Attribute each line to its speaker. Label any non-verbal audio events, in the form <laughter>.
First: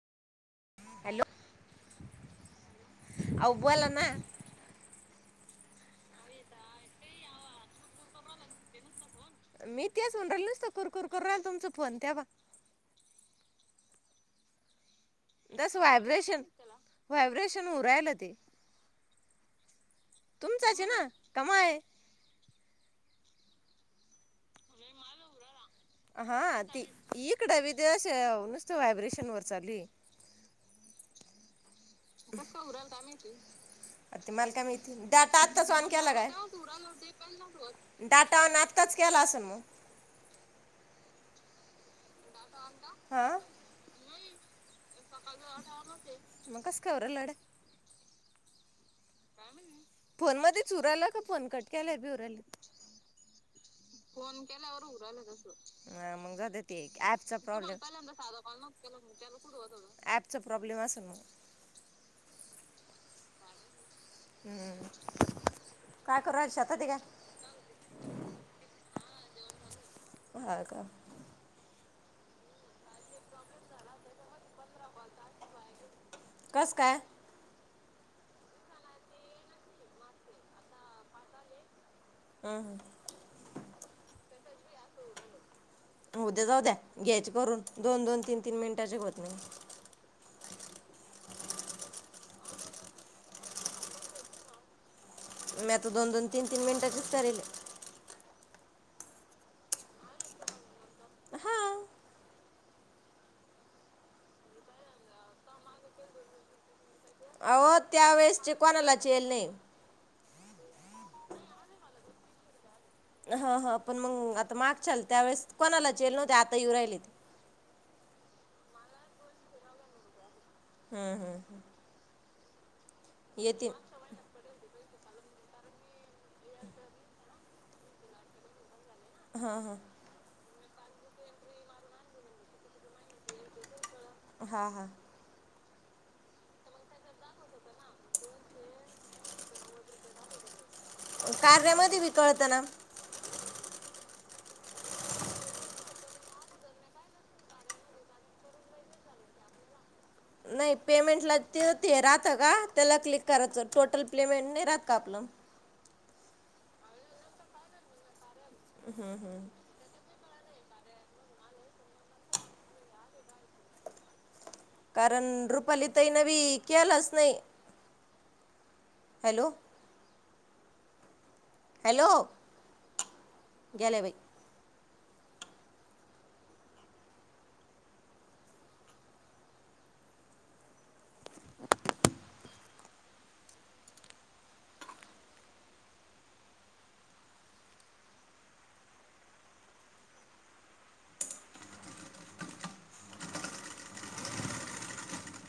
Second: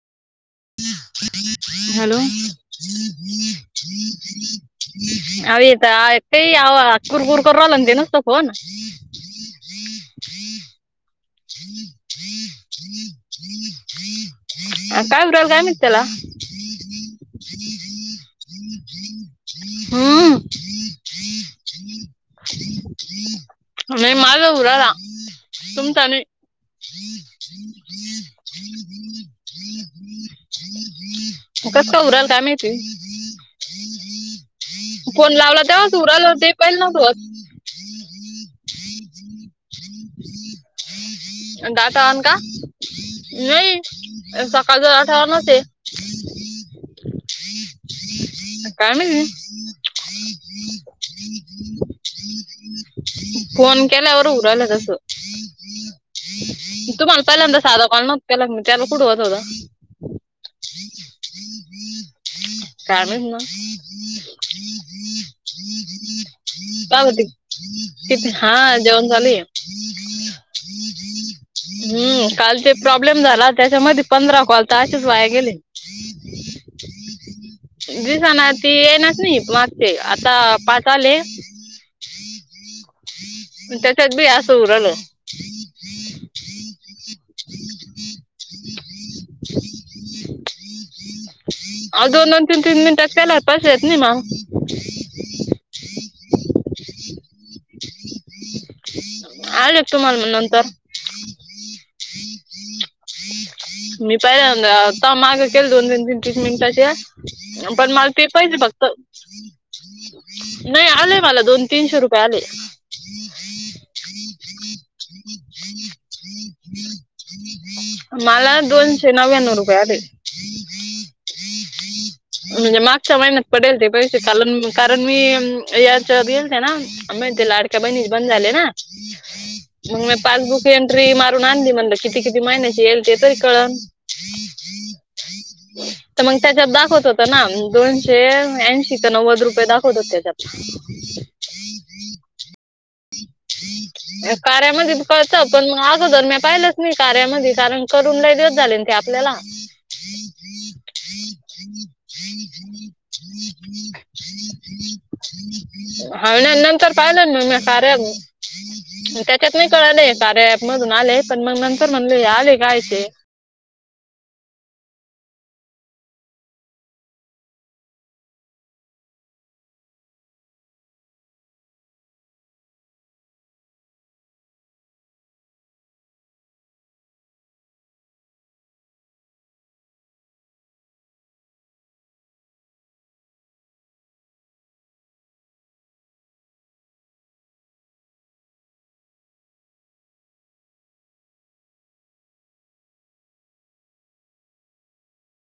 Speaker 1: Hello
Speaker 2: hello
Speaker 1: अहो बोला ना
Speaker 2: अ येत एक कुर कुरकर राला त नसत फोन <unintelligible>
Speaker 1: मी तेच म्हणू राहिले नुसतं का कुरकुर करू राहिले तुमचां फोन त्या बाबा
Speaker 2: तन तनन
Speaker 1: जसं व्हायब्रेशन व्हायब्रेशन होहु राहिले ते
Speaker 2: हम्म हम्म
Speaker 1: तुमचाच आहे ना का माय
Speaker 2: नाही माझा होहु राहिला तुमचा नाही.
Speaker 1: ी इकडे विदेश होऊ नसतो व्हायब्रेशन वरचाली <unintelligible>
Speaker 2: कसं उराल काय माहिती
Speaker 1: आ ते मला काय माहिती
Speaker 2: फोन
Speaker 1: डाटा
Speaker 2: लावला
Speaker 1: आताच ओन
Speaker 2: तेव्हाच
Speaker 1: केला काय
Speaker 2: उराल ते पहिलं नव्हतं होत
Speaker 1: डाटा ऑन आताच केला असेल मग
Speaker 2: हम्म हम्म डाटा ऑन का
Speaker 1: हा
Speaker 2: नाही सकाळच डाटा ऑनच आहे.
Speaker 1: मग कसं काय उरायला गड्या
Speaker 2: काय माहिती
Speaker 1: फोन मध्येच होऊ राहिला का फोन कट केल्यावर बी होऊ राहिले
Speaker 2: न फोन केल्यावर हु राहिल तसं
Speaker 1: हा मग जाऊ दे ते
Speaker 2: तुम्हाला
Speaker 1: ऍपचा
Speaker 2: पहिल्यांदा
Speaker 1: प्रॉब्लेम
Speaker 2: साधा कॉल नव्हता केला मी त्याला कुठं होत होता
Speaker 1: ॲपचा प्रॉब्लेम असेल मग
Speaker 2: काय माहित मग
Speaker 1: हम्म काय करू राज शेतात आहे काय?
Speaker 2: हा जेवण चालू आहे.
Speaker 1: हा का?
Speaker 2: हम्म काल ते प्रॉब्लेम झाला त्याच्यामध्ये पंधरा कॉल तर असेच वाया गेले.
Speaker 1: कस काय?
Speaker 2: दिसना ते येणाच ते नाही मागचे आता पाच आले.
Speaker 1: हम्म
Speaker 2: त्याच्यात बी असं होहु राहिलं.
Speaker 1: उद्या जाऊ द्या घ्यायचे करून दोन दोन तीन तीन मिनटाचे होत नाही.
Speaker 2: आहो दोन दोन तीन तीन मिनटाचे केल्यावर पैसे येत नाहीत मग <inaudible>
Speaker 1: मी आता दोन दोन तीन तीन मिनटाचे करे.
Speaker 2: आले तुम्हाला मग नंतर
Speaker 1: हा
Speaker 2: मी पहिल्यांदा माग केलं दोन तीन तीन तीस मिनिटाचे
Speaker 1: अहो
Speaker 2: पण मला ते
Speaker 1: त्यावेेळेसचे
Speaker 2: पाहिजे फक्त
Speaker 1: कोणालाच येल नाही.
Speaker 2: नाही आलेय मला दोन तीनशे रुपये आले.
Speaker 1: हा हा पण मग आता मागचाल त्यावेेळेस कोणाला यालेच नव्हते आता येऊ राहिले ते
Speaker 2: मला दोनशे नव्याणव रुपये आले.
Speaker 1: हम्म हम्म हम्म
Speaker 2: म्हणजे मागच्या महिन्यात पडेल ते पैसे कारण कारण मी याच्या गेल ते ना लाडक्या बहिणीचे बंद झाले ना
Speaker 1: हा हा
Speaker 2: मग मी पासबुक एंट्री मारून आणली म्हणलं किती, किती मायनस येईल ते तरी कळन.
Speaker 1: हा हा
Speaker 2: तर मग त्याच्यात दाखवत होत. तिथं ना, दोनशे ऐंशी तर नव्वद रुपये दाखवत होते त्यात.
Speaker 1: कार्यामध्ये बी कळतं ना?
Speaker 2: <unintelligible> कार्यामध्ये बी कळतं, पण मग अगोदर म्या पाहिलंच नाही कार्यामध्ये कारण करून लई दिवस झाले न ते आपल्याला.
Speaker 1: <unintelligible> नाही पेमेंटला ते, ते राहत का, त्याला क्लिक करायचं टोटल प्लेमेन्ट नाही राहत का आपलं?
Speaker 2: <unintelligible> कळले, कार्या अँप मधून आलय, पण मग नंतर म्हणले आले काय ते.
Speaker 1: कारण रुपाली ताई न बी केलाच नाही. हॅलो. हॅलो, गेल्या बाई.